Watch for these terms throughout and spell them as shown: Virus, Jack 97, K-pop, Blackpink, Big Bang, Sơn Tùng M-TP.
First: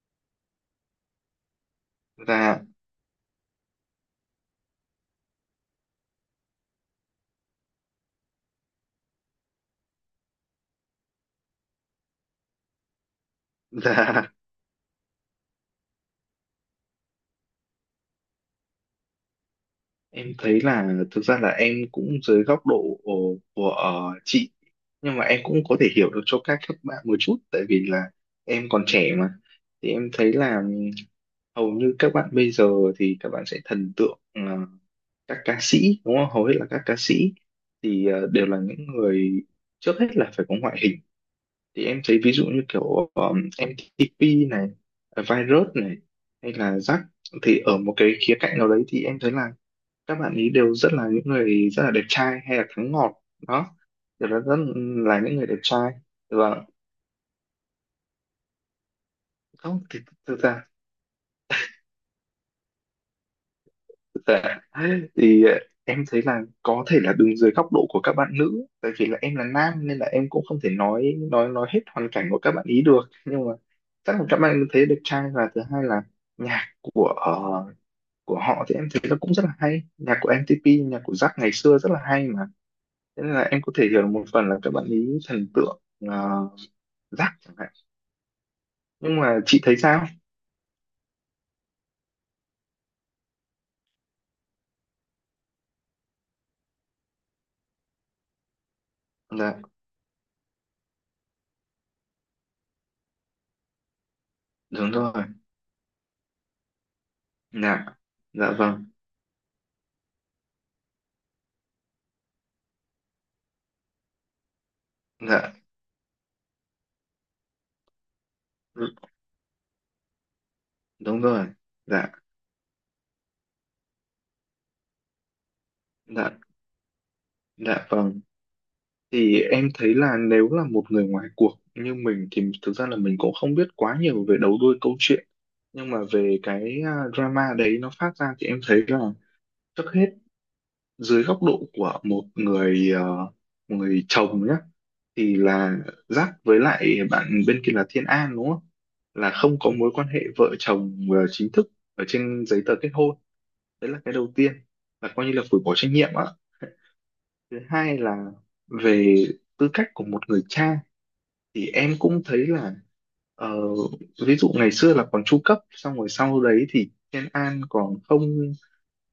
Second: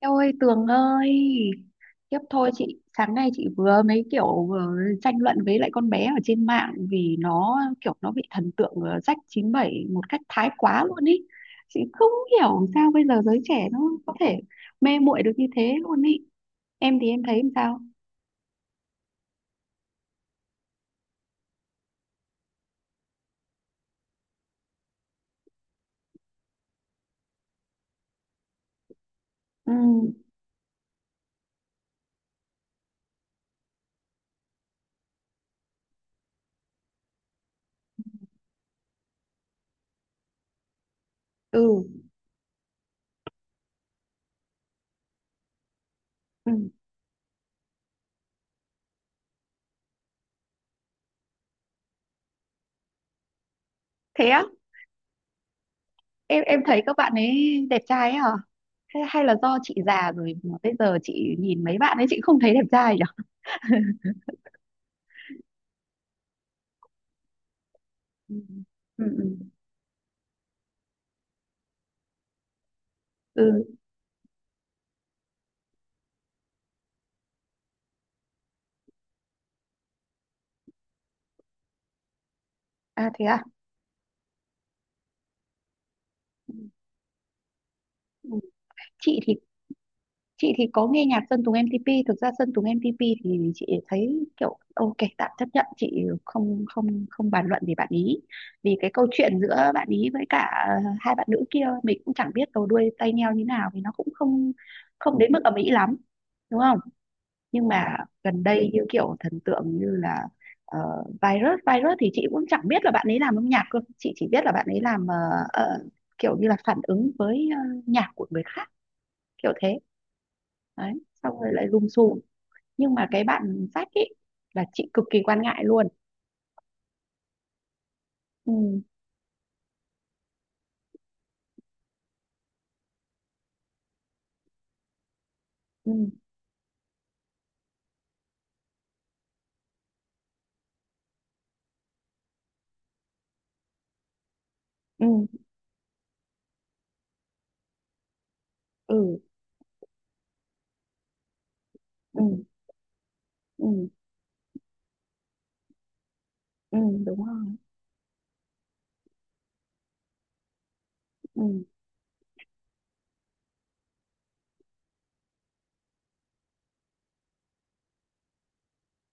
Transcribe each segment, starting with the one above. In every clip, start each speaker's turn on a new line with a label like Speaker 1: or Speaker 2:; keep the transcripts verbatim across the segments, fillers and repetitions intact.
Speaker 1: Eo ơi, Tường ơi! Tiếp thôi
Speaker 2: Dạ,
Speaker 1: chị. Sáng nay chị vừa mấy kiểu vừa tranh luận với lại con bé ở trên mạng. Vì nó kiểu nó bị thần tượng ờ, rách chín bảy một cách thái quá luôn ý. Chị không hiểu sao bây giờ giới trẻ nó
Speaker 2: dạ,
Speaker 1: có thể mê muội được như thế luôn ý. Em thì em thấy làm sao?
Speaker 2: em thấy là thực ra là em cũng dưới góc độ của, của ờ, chị, nhưng mà em cũng có thể hiểu được cho các các bạn một chút tại vì là em còn trẻ mà.
Speaker 1: Ừ,
Speaker 2: Thì em thấy là ừm, hầu như các bạn bây giờ thì các bạn sẽ thần tượng ờ, các ca sĩ đúng không? Hầu hết là các ca sĩ thì ờ, đều là những người trước hết là phải có ngoại hình.
Speaker 1: ừ,
Speaker 2: Thì em thấy ví dụ như kiểu um, em tê pê này, virus này
Speaker 1: ừ.
Speaker 2: hay là rắc, thì ở một cái khía cạnh nào đấy thì em thấy là các bạn ấy đều rất là những người rất là đẹp trai hay là thắng ngọt đó,
Speaker 1: Thế
Speaker 2: đều là
Speaker 1: á?
Speaker 2: rất là những người đẹp trai.
Speaker 1: Em em
Speaker 2: Và
Speaker 1: thấy các bạn ấy đẹp trai ấy hả? Hay, hay là do chị
Speaker 2: không thì
Speaker 1: già rồi
Speaker 2: thực
Speaker 1: mà
Speaker 2: ra,
Speaker 1: bây giờ chị nhìn mấy bạn ấy chị không thấy đẹp trai nhỉ?
Speaker 2: thực ra thì ờ, em thấy là có thể là đứng dưới góc độ của các bạn
Speaker 1: Ừ,
Speaker 2: nữ tại
Speaker 1: ừ,
Speaker 2: vì là
Speaker 1: ừ.
Speaker 2: em là nam nên là em cũng không thể nói nói nói hết hoàn cảnh của các bạn ý được, nhưng mà
Speaker 1: Ừ.
Speaker 2: chắc là các bạn thấy đẹp trai. Và thứ hai là nhạc của ờ, của họ thì em thấy nó cũng rất là hay, nhạc của em tê pê nhạc của Jack ngày xưa rất là hay mà,
Speaker 1: À
Speaker 2: thế
Speaker 1: thế
Speaker 2: nên là
Speaker 1: à?
Speaker 2: em có thể hiểu được một phần là các bạn ý thần tượng uh, Jack chẳng hạn.
Speaker 1: Ừ. chị
Speaker 2: Nhưng
Speaker 1: thì
Speaker 2: mà chị thấy sao?
Speaker 1: chị thì có nghe nhạc Sơn Tùng M-tê pê. Thực ra Sơn Tùng M-tê pê thì chị thấy kiểu ok, tạm chấp nhận, chị không không không bàn luận về bạn ý, vì cái câu chuyện
Speaker 2: Dạ,
Speaker 1: giữa bạn ý với cả hai bạn nữ kia mình cũng chẳng biết đầu đuôi tay nheo như nào, vì nó cũng không
Speaker 2: đúng rồi.
Speaker 1: không đến mức ầm ĩ lắm, đúng không. Nhưng
Speaker 2: Dạ.
Speaker 1: mà gần
Speaker 2: Dạ
Speaker 1: đây như
Speaker 2: vâng.
Speaker 1: kiểu thần tượng như là ờ, Virus Virus thì chị cũng chẳng biết là bạn ấy làm âm nhạc cơ, chị chỉ biết là bạn ấy làm ờ,
Speaker 2: Dạ.
Speaker 1: ờ, kiểu như là phản ứng với ờ, nhạc của người khác,
Speaker 2: Ừ,
Speaker 1: kiểu thế đấy,
Speaker 2: đúng
Speaker 1: xong
Speaker 2: rồi.
Speaker 1: rồi lại lùm
Speaker 2: Dạ.
Speaker 1: xùm. Nhưng mà cái bạn sách ấy là chị cực kỳ quan ngại luôn.
Speaker 2: Dạ dạ vâng.
Speaker 1: Ừ.
Speaker 2: Thì em thấy là nếu là một người ngoài cuộc như mình thì thực ra là mình cũng không biết quá nhiều về đầu đuôi câu chuyện, nhưng
Speaker 1: Ừ.
Speaker 2: mà về cái à, drama đấy nó phát ra thì em thấy là trước hết dưới góc độ của một người ờ, một người chồng nhé,
Speaker 1: Ừ.
Speaker 2: thì là Giáp với lại bạn bên kia là Thiên An đúng không?
Speaker 1: Ừ.
Speaker 2: Là không có mối quan hệ vợ chồng ờ, chính thức ở
Speaker 1: Ừ.
Speaker 2: trên giấy tờ kết hôn.
Speaker 1: Ừ,
Speaker 2: Đấy là cái đầu tiên, là coi như là phủi bỏ trách nhiệm ạ.
Speaker 1: ừ. Đúng rồi.
Speaker 2: Thứ hai là về tư cách của một người cha
Speaker 1: Ừ.
Speaker 2: thì em cũng thấy là ờ, ví dụ ngày xưa là còn chu cấp, xong rồi sau đấy thì Thiên An còn không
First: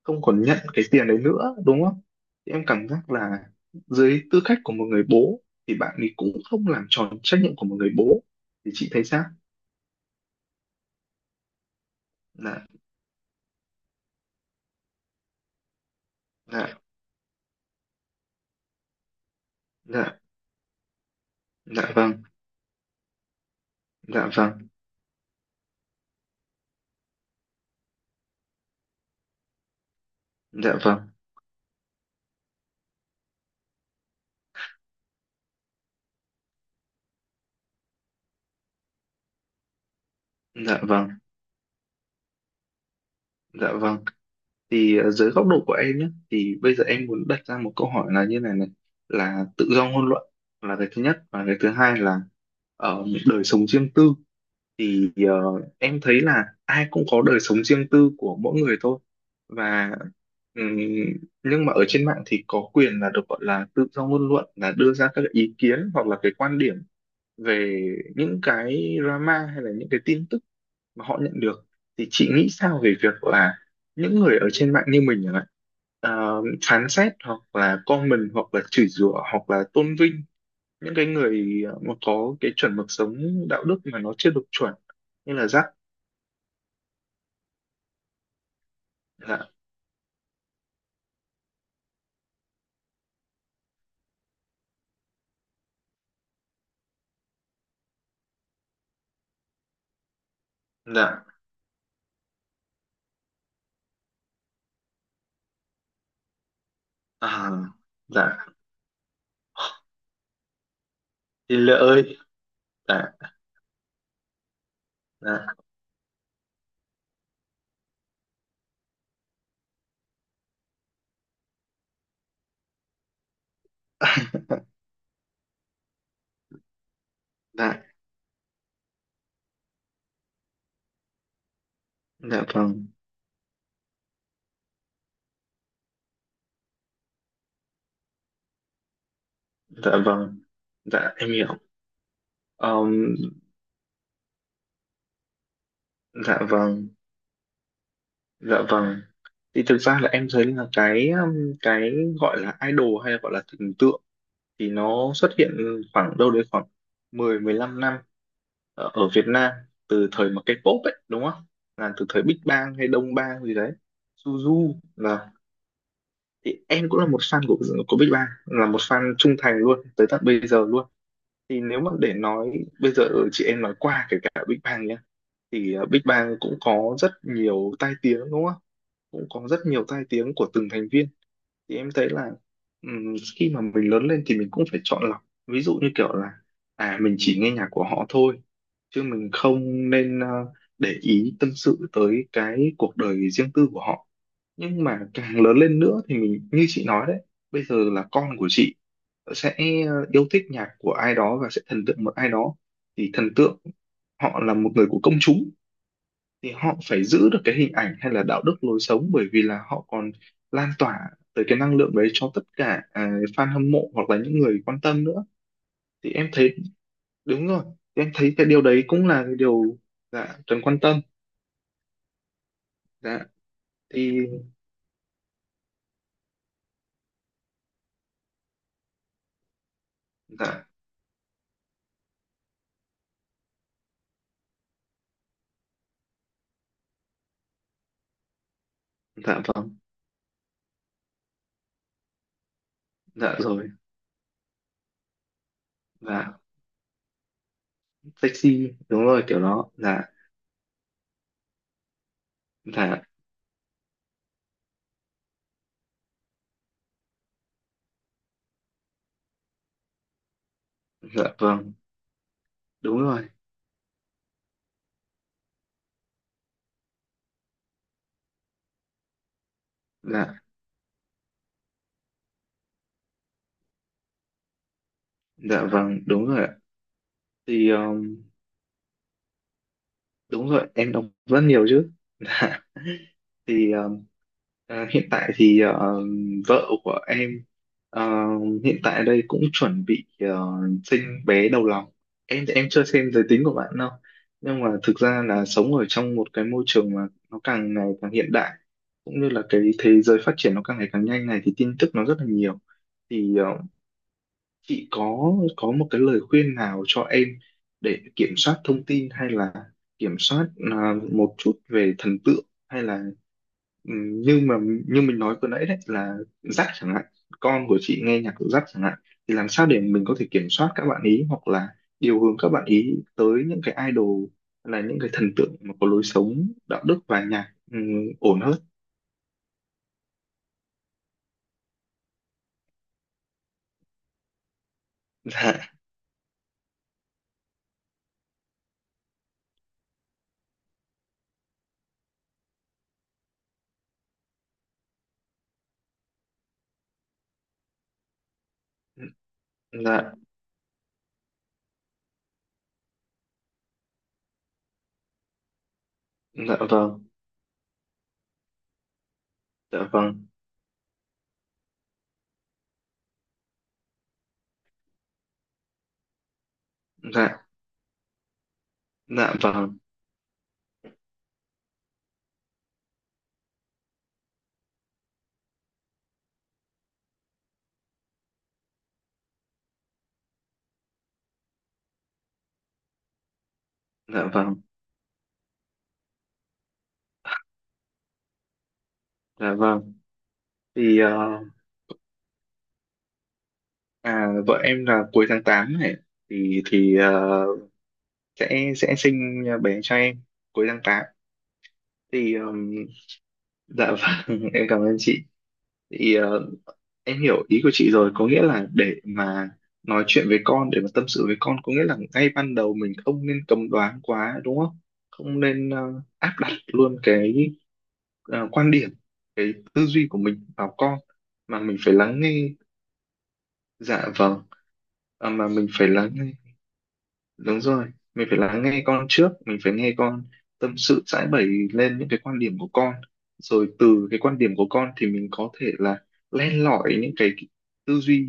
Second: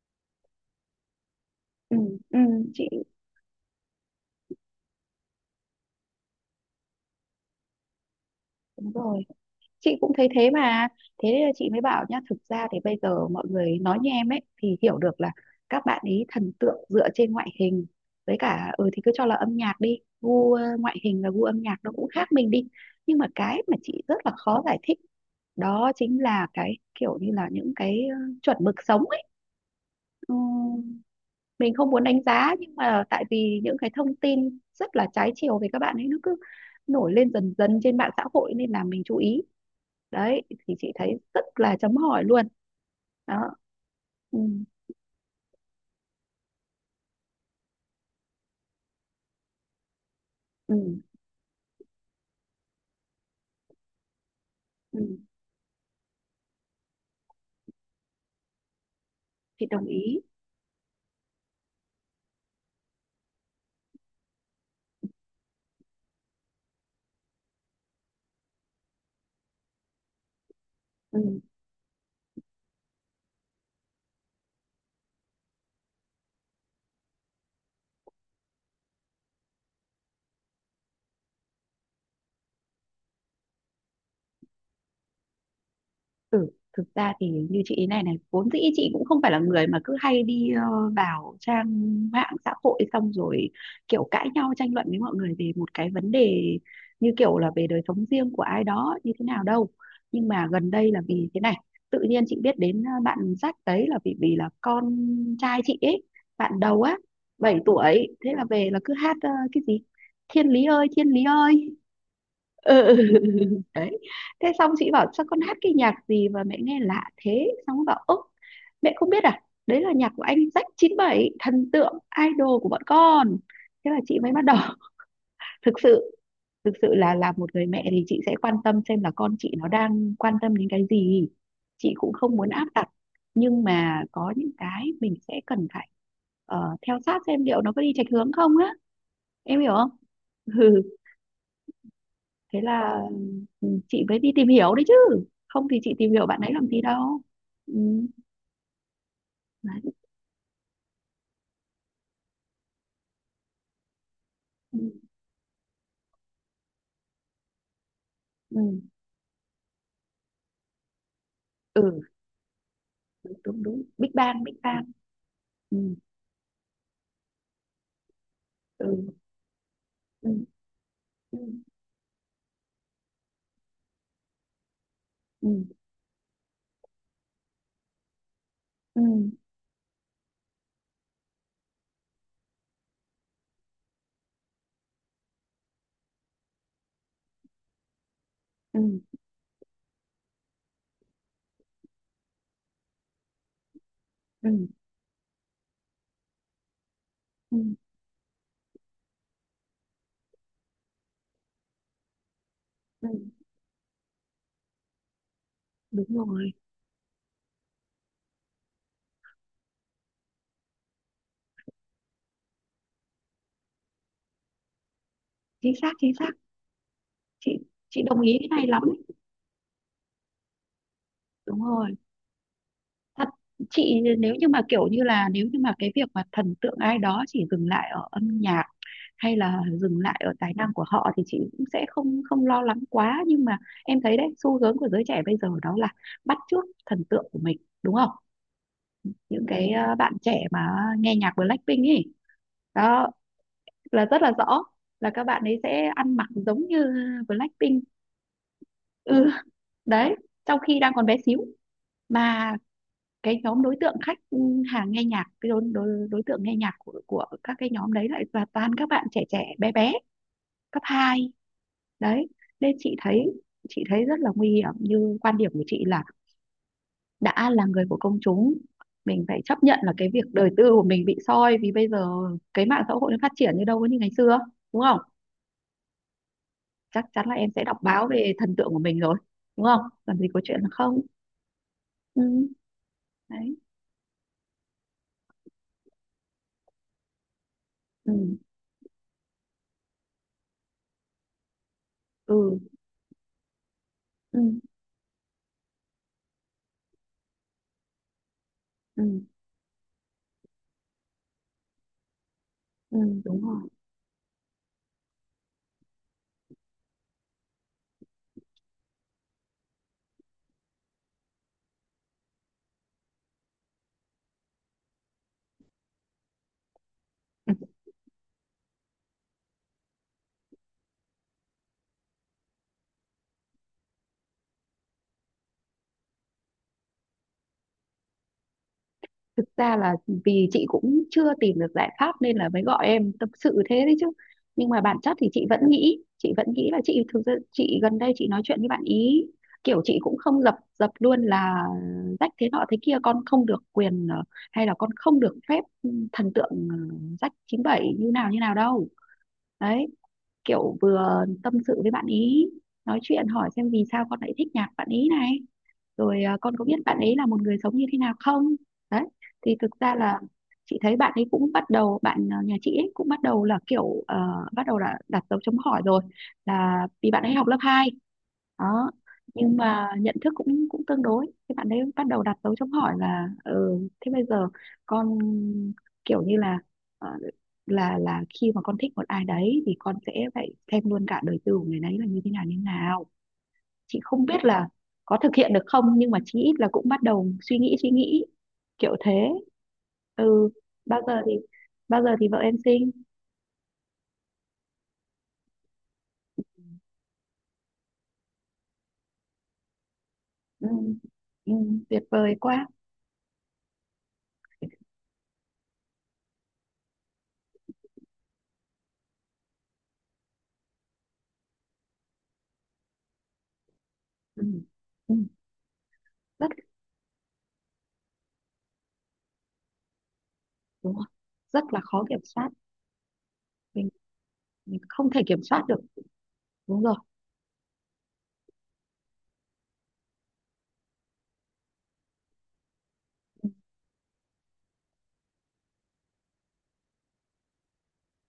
Speaker 2: không còn nhận cái tiền đấy nữa đúng
Speaker 1: Ừ.
Speaker 2: không,
Speaker 1: Ừ.
Speaker 2: thì em cảm
Speaker 1: chị
Speaker 2: giác là dưới tư cách của một người bố thì bạn ấy cũng không làm tròn trách nhiệm của một người bố. Thì chị
Speaker 1: đúng
Speaker 2: thấy
Speaker 1: rồi
Speaker 2: sao?
Speaker 1: chị cũng thấy thế mà, thế nên là chị mới bảo nhá, thực
Speaker 2: Dạ.
Speaker 1: ra thì bây giờ mọi người nói như em ấy thì hiểu được là các bạn ấy thần
Speaker 2: Dạ.
Speaker 1: tượng dựa trên ngoại hình, với cả ừ thì cứ cho là âm nhạc đi,
Speaker 2: Dạ.
Speaker 1: gu ờ, ngoại hình và gu âm nhạc
Speaker 2: Dạ
Speaker 1: nó cũng
Speaker 2: vâng.
Speaker 1: khác mình đi. Nhưng mà cái mà chị rất
Speaker 2: Dạ
Speaker 1: là
Speaker 2: vâng.
Speaker 1: khó giải thích đó chính là cái kiểu như là những cái ờ, chuẩn mực sống ấy. Ừ,
Speaker 2: Dạ vâng.
Speaker 1: mình không muốn đánh giá nhưng mà tại vì những cái thông tin rất là trái chiều về các bạn ấy nó cứ nổi lên dần dần trên mạng xã hội nên là mình chú ý. Đấy, thì
Speaker 2: Dạ
Speaker 1: chị
Speaker 2: vâng.
Speaker 1: thấy rất là chấm hỏi luôn. Đó.
Speaker 2: Dạ vâng.
Speaker 1: Ừ,
Speaker 2: Thì ờ, dưới góc độ của em nhé, thì bây giờ em muốn đặt ra một câu hỏi là như này này, là tự do ngôn luận
Speaker 1: ừ,
Speaker 2: là cái thứ nhất, và cái thứ hai là ở đời sống riêng tư.
Speaker 1: ừ.
Speaker 2: Thì ờ, em thấy là ai cũng có đời sống riêng tư của mỗi người thôi,
Speaker 1: Chị đồng
Speaker 2: và
Speaker 1: ý.
Speaker 2: ừm, nhưng mà ở trên mạng thì có quyền là được gọi là tự do ngôn luận, là đưa ra các ý kiến hoặc là cái quan điểm về những cái drama hay là những cái tin tức mà họ
Speaker 1: Ừ.
Speaker 2: nhận được. Thì chị nghĩ sao về việc là những người ở trên mạng như mình chẳng hạn ờ, phán xét hoặc là comment hoặc là chửi rủa hoặc là tôn vinh những cái người ờ, mà có cái chuẩn mực sống đạo đức mà nó chưa được chuẩn như là rắc?
Speaker 1: Ừ. Thực ra thì như chị ý này này, vốn dĩ chị cũng không phải là
Speaker 2: Dạ.
Speaker 1: người mà cứ hay đi ờ, vào trang mạng xã hội xong rồi kiểu cãi nhau tranh luận với mọi người về một cái vấn đề, như kiểu là về đời sống riêng của ai đó như thế nào đâu. Nhưng mà gần đây là
Speaker 2: Dạ.
Speaker 1: vì thế này, tự nhiên chị biết đến ờ, bạn Jack đấy là vì vì là con trai chị ấy, bạn đầu á,
Speaker 2: À,
Speaker 1: bảy tuổi, thế là
Speaker 2: dạ.
Speaker 1: về là cứ hát ờ, cái gì thiên lý ơi thiên lý
Speaker 2: Thì
Speaker 1: ơi.
Speaker 2: lệ ơi.
Speaker 1: Ừ.
Speaker 2: Dạ.
Speaker 1: Đấy. Thế xong chị bảo sao con
Speaker 2: Dạ.
Speaker 1: hát cái nhạc gì mà mẹ nghe lạ thế, xong nó bảo ơ mẹ không biết à, đấy là nhạc của anh Jack chín bảy, thần tượng idol của bọn con. Thế là chị mới bắt đầu thực sự thực sự là là một người
Speaker 2: Dạ.
Speaker 1: mẹ thì chị sẽ quan tâm xem là con chị nó đang quan tâm đến cái gì. Chị cũng không
Speaker 2: Dạ
Speaker 1: muốn áp
Speaker 2: vâng.
Speaker 1: đặt nhưng mà có những cái mình sẽ cần phải ờ, theo sát xem liệu nó có đi chệch hướng không á, em hiểu không.
Speaker 2: Dạ vâng. Dạ em hiểu.
Speaker 1: Thế là
Speaker 2: Ờm,
Speaker 1: ừ, chị mới đi tìm hiểu đấy chứ, không thì chị tìm hiểu
Speaker 2: dạ
Speaker 1: bạn ấy làm gì
Speaker 2: vâng.
Speaker 1: đâu. Ừ.
Speaker 2: Dạ vâng. Thì
Speaker 1: Đấy.
Speaker 2: thực ra là em thấy là cái um, cái gọi là idol hay là gọi là thần tượng thì
Speaker 1: Ừ.
Speaker 2: nó xuất hiện khoảng đâu đấy khoảng mười mười 15 năm
Speaker 1: Ừ.
Speaker 2: ở, ở Việt Nam, từ thời mà K-pop ấy đúng không, là từ
Speaker 1: Ừ,
Speaker 2: thời Big Bang hay Đông
Speaker 1: đúng
Speaker 2: Bang gì
Speaker 1: đúng
Speaker 2: đấy,
Speaker 1: đúng, Big Bang, Big
Speaker 2: Suzu
Speaker 1: Bang.
Speaker 2: là.
Speaker 1: Ừ.
Speaker 2: Thì em cũng là một fan của của Big Bang, là một
Speaker 1: Ừ.
Speaker 2: fan trung thành luôn tới tận
Speaker 1: Ừ.
Speaker 2: bây giờ luôn.
Speaker 1: Ừ.
Speaker 2: Thì nếu mà để nói bây giờ chị em nói qua kể cả Big Bang nhá,
Speaker 1: Ừ.
Speaker 2: thì ờ, Big Bang cũng có rất nhiều tai tiếng đúng không,
Speaker 1: Ừ.
Speaker 2: cũng có rất nhiều tai tiếng của từng thành viên. Thì em thấy là ừm, khi mà mình lớn lên thì mình cũng phải chọn lọc, ví dụ như kiểu là à mình chỉ nghe nhạc của họ thôi
Speaker 1: Ừ.
Speaker 2: chứ mình không nên ờ, để ý tâm sự tới cái cuộc đời riêng tư của họ.
Speaker 1: Ừ.
Speaker 2: Nhưng mà càng lớn lên nữa thì mình như chị nói đấy,
Speaker 1: Ừ.
Speaker 2: bây giờ là con của chị sẽ ờ, yêu thích nhạc của ai đó và sẽ thần tượng một ai đó,
Speaker 1: Ừ.
Speaker 2: thì thần tượng họ là một người của công chúng
Speaker 1: Đúng rồi.
Speaker 2: thì họ phải giữ được cái hình ảnh hay là đạo đức lối sống, bởi vì là họ còn lan tỏa tới cái năng lượng đấy cho tất cả à, fan hâm mộ hoặc là những người quan tâm nữa.
Speaker 1: Chính xác,
Speaker 2: Thì
Speaker 1: chính xác.
Speaker 2: em thấy đúng
Speaker 1: chị
Speaker 2: rồi.
Speaker 1: chị
Speaker 2: Thì em
Speaker 1: đồng
Speaker 2: thấy
Speaker 1: ý
Speaker 2: cái
Speaker 1: cái
Speaker 2: điều
Speaker 1: này lắm
Speaker 2: đấy cũng
Speaker 1: ấy.
Speaker 2: là cái điều dạ cần quan tâm.
Speaker 1: Đúng rồi,
Speaker 2: Dạ.
Speaker 1: thật. Chị
Speaker 2: Thì
Speaker 1: nếu như mà kiểu như là nếu như mà cái việc mà thần tượng ai đó chỉ dừng lại ở âm nhạc hay là dừng lại ở tài
Speaker 2: dạ.
Speaker 1: năng của họ thì chị cũng sẽ không không lo lắng quá, nhưng mà em thấy đấy, xu hướng của giới trẻ bây giờ đó là bắt chước thần tượng của mình, đúng không.
Speaker 2: Dạ
Speaker 1: Những cái
Speaker 2: vâng.
Speaker 1: ờ, bạn trẻ mà nghe nhạc Blackpink ấy, đó
Speaker 2: Dạ rồi.
Speaker 1: là rất là rõ, là các bạn ấy sẽ ăn mặc
Speaker 2: Dạ
Speaker 1: giống như Blackpink.
Speaker 2: taxi, đúng rồi
Speaker 1: Ừ.
Speaker 2: kiểu đó dạ.
Speaker 1: Đấy. Trong khi đang còn bé xíu mà
Speaker 2: Dạ.
Speaker 1: cái nhóm đối tượng khách hàng nghe nhạc, cái đối, đối, đối tượng nghe nhạc của, của các cái nhóm đấy lại là toàn các bạn trẻ trẻ bé bé, cấp
Speaker 2: Dạ
Speaker 1: hai.
Speaker 2: vâng.
Speaker 1: Đấy, nên chị
Speaker 2: Đúng
Speaker 1: thấy,
Speaker 2: rồi.
Speaker 1: chị thấy rất là nguy hiểm. Như quan điểm của chị là đã là người của công chúng mình phải chấp nhận là cái việc
Speaker 2: Dạ.
Speaker 1: đời tư của mình bị soi, vì bây giờ cái mạng xã hội nó phát triển như đâu có như ngày xưa, đúng không.
Speaker 2: Dạ vâng. Đúng rồi ạ.
Speaker 1: Chắc chắn là em sẽ
Speaker 2: Thì
Speaker 1: đọc
Speaker 2: ờ,
Speaker 1: báo về thần tượng của mình rồi, đúng không, làm gì có
Speaker 2: đúng
Speaker 1: chuyện là
Speaker 2: rồi, em
Speaker 1: không.
Speaker 2: đọc rất nhiều chứ.
Speaker 1: Ừ.
Speaker 2: Dạ.
Speaker 1: Đấy.
Speaker 2: Thì ờ, ờ, hiện tại thì ờ, vợ của em
Speaker 1: Ừ.
Speaker 2: ờ, hiện tại đây cũng chuẩn bị ờ, sinh bé đầu lòng.
Speaker 1: Ừ.
Speaker 2: Em thì em chưa xem giới tính của bạn đâu,
Speaker 1: Ừ,
Speaker 2: nhưng mà thực ra là sống ở trong một cái môi trường mà nó càng ngày càng hiện đại,
Speaker 1: ừ,
Speaker 2: cũng như là cái thế giới phát triển nó càng ngày càng nhanh này, thì tin tức nó rất là nhiều.
Speaker 1: ừ.
Speaker 2: Thì
Speaker 1: Đúng
Speaker 2: ờ,
Speaker 1: rồi.
Speaker 2: chị có có một cái lời khuyên nào cho em để kiểm soát thông tin hay là kiểm soát à, một chút về thần tượng hay là ừm, như mà như mình nói vừa nãy đấy là dắt chẳng hạn, con của chị nghe nhạc dắt chẳng hạn, thì làm sao để mình có thể kiểm soát các bạn ý hoặc là điều hướng các bạn ý tới những cái idol hay là những cái thần tượng mà có lối sống đạo đức và nhạc ừm, ổn hơn?
Speaker 1: Thực ra là vì chị cũng chưa tìm được giải pháp nên là mới gọi em tâm sự thế đấy chứ. Nhưng mà bản chất thì chị vẫn
Speaker 2: Dạ.
Speaker 1: nghĩ, chị vẫn nghĩ là chị, thực ra chị gần đây chị nói chuyện với bạn ý kiểu chị cũng không dập dập luôn là rách thế nọ thế kia con không được quyền ờ, hay là con không được phép thần tượng ờ, rách chín bảy như nào như nào đâu. Đấy.
Speaker 2: Dạ.
Speaker 1: Kiểu vừa tâm sự với bạn ý, nói chuyện hỏi xem vì sao con lại thích nhạc bạn ý này, rồi à, con
Speaker 2: Dạ
Speaker 1: có
Speaker 2: vâng.
Speaker 1: biết bạn ấy là một người sống như thế nào không. Đấy, thì thực
Speaker 2: Dạ
Speaker 1: ra là
Speaker 2: vâng.
Speaker 1: chị thấy bạn ấy cũng bắt đầu, bạn ờ, nhà chị ấy cũng bắt đầu là kiểu ờ, bắt đầu là đặt dấu chấm hỏi rồi, là vì bạn
Speaker 2: Dạ.
Speaker 1: ấy học lớp hai. Đó.
Speaker 2: Dạ
Speaker 1: Nhưng
Speaker 2: vâng.
Speaker 1: mà nhận thức cũng cũng tương đối thì bạn ấy bắt đầu đặt dấu chấm hỏi là ừ, thế bây giờ con kiểu như là ờ, là là khi mà con thích một ai đấy thì con sẽ phải xem luôn cả đời tư của người đấy là như thế nào như thế nào. Chị không
Speaker 2: Dạ
Speaker 1: biết
Speaker 2: vâng.
Speaker 1: là có thực hiện được không nhưng mà chí ít là cũng bắt đầu suy nghĩ suy nghĩ, kiểu thế.
Speaker 2: Dạ vâng.
Speaker 1: Ừ.
Speaker 2: Thì
Speaker 1: Bao
Speaker 2: ờ,
Speaker 1: giờ thì, bao giờ thì vợ em sinh?
Speaker 2: à, vợ em là cuối tháng tám này, thì thì ờ, sẽ sẽ sinh bé cho em cuối
Speaker 1: Ừ,
Speaker 2: tháng tám.
Speaker 1: ừ, tuyệt vời
Speaker 2: Thì
Speaker 1: quá.
Speaker 2: ừm, dạ vâng, em cảm ơn chị. Thì ờ, em hiểu ý của chị rồi, có nghĩa là để mà nói chuyện với con, để mà tâm sự với con, có nghĩa là ngay ban đầu mình không nên cấm đoán quá
Speaker 1: Ừ,
Speaker 2: đúng không?
Speaker 1: ừ,
Speaker 2: Không nên ờ, áp
Speaker 1: rất.
Speaker 2: đặt luôn cái ờ, quan điểm, cái tư duy của mình vào
Speaker 1: Đúng
Speaker 2: con,
Speaker 1: rồi.
Speaker 2: mà
Speaker 1: Rất
Speaker 2: mình
Speaker 1: là
Speaker 2: phải
Speaker 1: khó kiểm
Speaker 2: lắng nghe.
Speaker 1: soát, mình,
Speaker 2: Dạ vâng.
Speaker 1: mình không thể
Speaker 2: À,
Speaker 1: kiểm
Speaker 2: mà
Speaker 1: soát
Speaker 2: mình
Speaker 1: được.
Speaker 2: phải lắng.
Speaker 1: Đúng rồi.
Speaker 2: Đúng rồi, mình phải lắng nghe con trước, mình phải nghe con tâm sự giãi bày lên những cái quan điểm của con.
Speaker 1: Ừ,
Speaker 2: Rồi từ cái quan điểm của con thì mình có thể là len lỏi những cái tư duy,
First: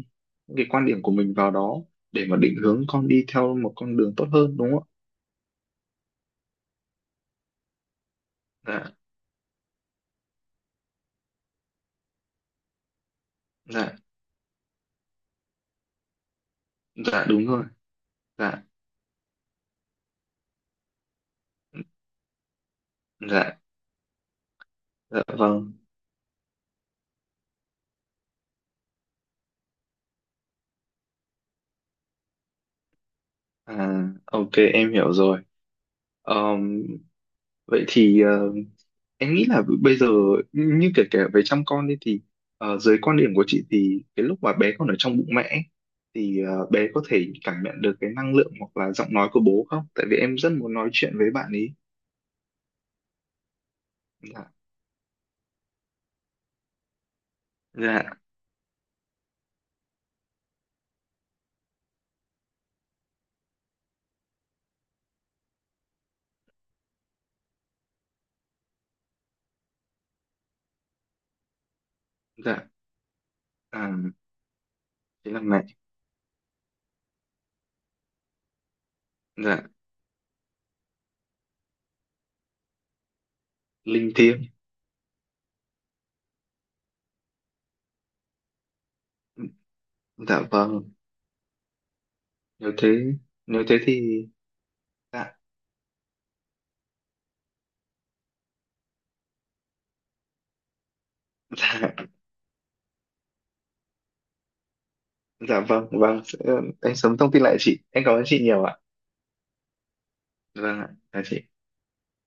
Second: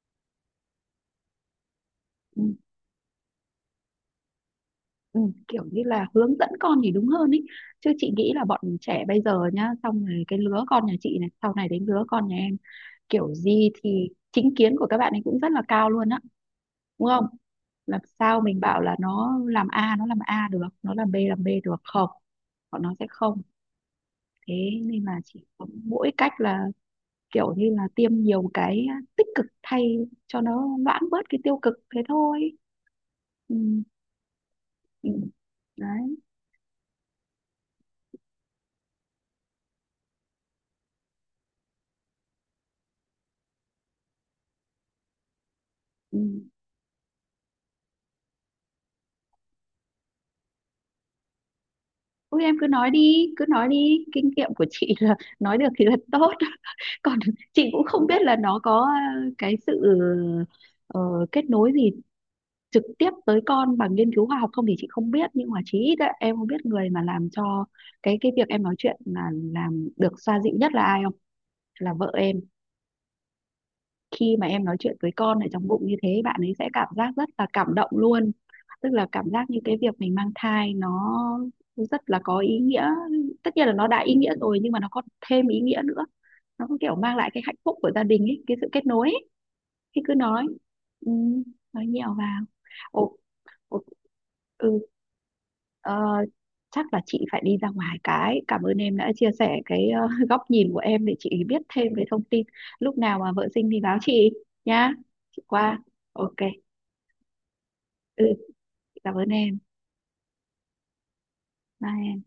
Speaker 2: những cái quan điểm của mình vào đó để mà
Speaker 1: ừ,
Speaker 2: định hướng con đi theo một con đường tốt hơn đúng không
Speaker 1: ừ, kiểu như là hướng dẫn con thì đúng hơn ý, chứ chị nghĩ là bọn
Speaker 2: ạ? Dạ,
Speaker 1: trẻ bây giờ nhá, xong rồi cái lứa con nhà chị này sau này đến lứa con nhà em kiểu gì
Speaker 2: dạ,
Speaker 1: thì chính kiến của các bạn ấy cũng rất là cao luôn á, đúng
Speaker 2: dạ
Speaker 1: không.
Speaker 2: đúng rồi,
Speaker 1: Làm sao
Speaker 2: dạ,
Speaker 1: mình bảo là nó làm A nó làm A được, nó làm B làm B được không, bọn nó sẽ không.
Speaker 2: dạ,
Speaker 1: Thế nên là
Speaker 2: dạ
Speaker 1: chỉ có
Speaker 2: vâng.
Speaker 1: mỗi cách là kiểu như là tiêm nhiều cái tích cực thay cho nó loãng bớt cái tiêu cực thế thôi. Ừ,
Speaker 2: À, ok, em
Speaker 1: ừ.
Speaker 2: hiểu rồi.
Speaker 1: Đấy.
Speaker 2: Ờm, vậy thì ờ, em nghĩ là bây giờ như kể cả về chăm con đi, thì ờ, dưới quan điểm của chị thì cái lúc mà bé còn ở trong bụng mẹ ấy,
Speaker 1: Ừ.
Speaker 2: thì ờ, bé có thể cảm nhận được cái năng lượng hoặc là giọng nói của bố không? Tại vì em rất muốn nói chuyện với bạn ấy.
Speaker 1: Ôi em cứ nói đi, cứ nói đi, kinh
Speaker 2: Dạ,
Speaker 1: nghiệm của chị là nói được thì là tốt. Còn chị cũng
Speaker 2: dạ,
Speaker 1: không biết là nó có ờ, cái sự ờ, kết nối gì trực tiếp tới con bằng nghiên cứu khoa học không thì chị không biết, nhưng mà chí ít ấy, em không biết người mà làm cho cái cái việc em nói chuyện là làm được xoa dịu nhất là ai không, là vợ em.
Speaker 2: dạ, à,
Speaker 1: Khi mà em nói chuyện với
Speaker 2: thế
Speaker 1: con
Speaker 2: là
Speaker 1: ở
Speaker 2: mẹ,
Speaker 1: trong bụng như thế, bạn ấy sẽ cảm giác rất là cảm động luôn, tức là cảm giác như
Speaker 2: dạ,
Speaker 1: cái việc mình mang thai nó rất là có ý nghĩa. Tất nhiên là nó đã
Speaker 2: linh
Speaker 1: ý nghĩa
Speaker 2: thiêng,
Speaker 1: rồi nhưng mà nó còn thêm ý nghĩa nữa, nó có kiểu mang lại cái hạnh phúc của gia đình ấy, cái sự kết nối ấy. Thì cứ
Speaker 2: dạ
Speaker 1: nói.
Speaker 2: vâng,
Speaker 1: Ừ, nói nhiều vào.
Speaker 2: nếu thế, nếu thế
Speaker 1: Ủa.
Speaker 2: thì,
Speaker 1: Ừ.
Speaker 2: dạ,
Speaker 1: ờ, Chắc là chị phải đi ra ngoài cái. Cảm ơn em đã chia sẻ cái ờ, góc nhìn của em để chị biết thêm về
Speaker 2: dạ,
Speaker 1: thông tin. Lúc nào mà vợ sinh thì báo chị nhá. Chị
Speaker 2: dạ
Speaker 1: qua.
Speaker 2: vâng, vâng,
Speaker 1: Ok.
Speaker 2: sẽ, em sớm thông tin lại chị, em cảm ơn
Speaker 1: Ừ,
Speaker 2: chị nhiều ạ,
Speaker 1: cảm ơn em.
Speaker 2: vâng ạ, chào chị.
Speaker 1: Bye em.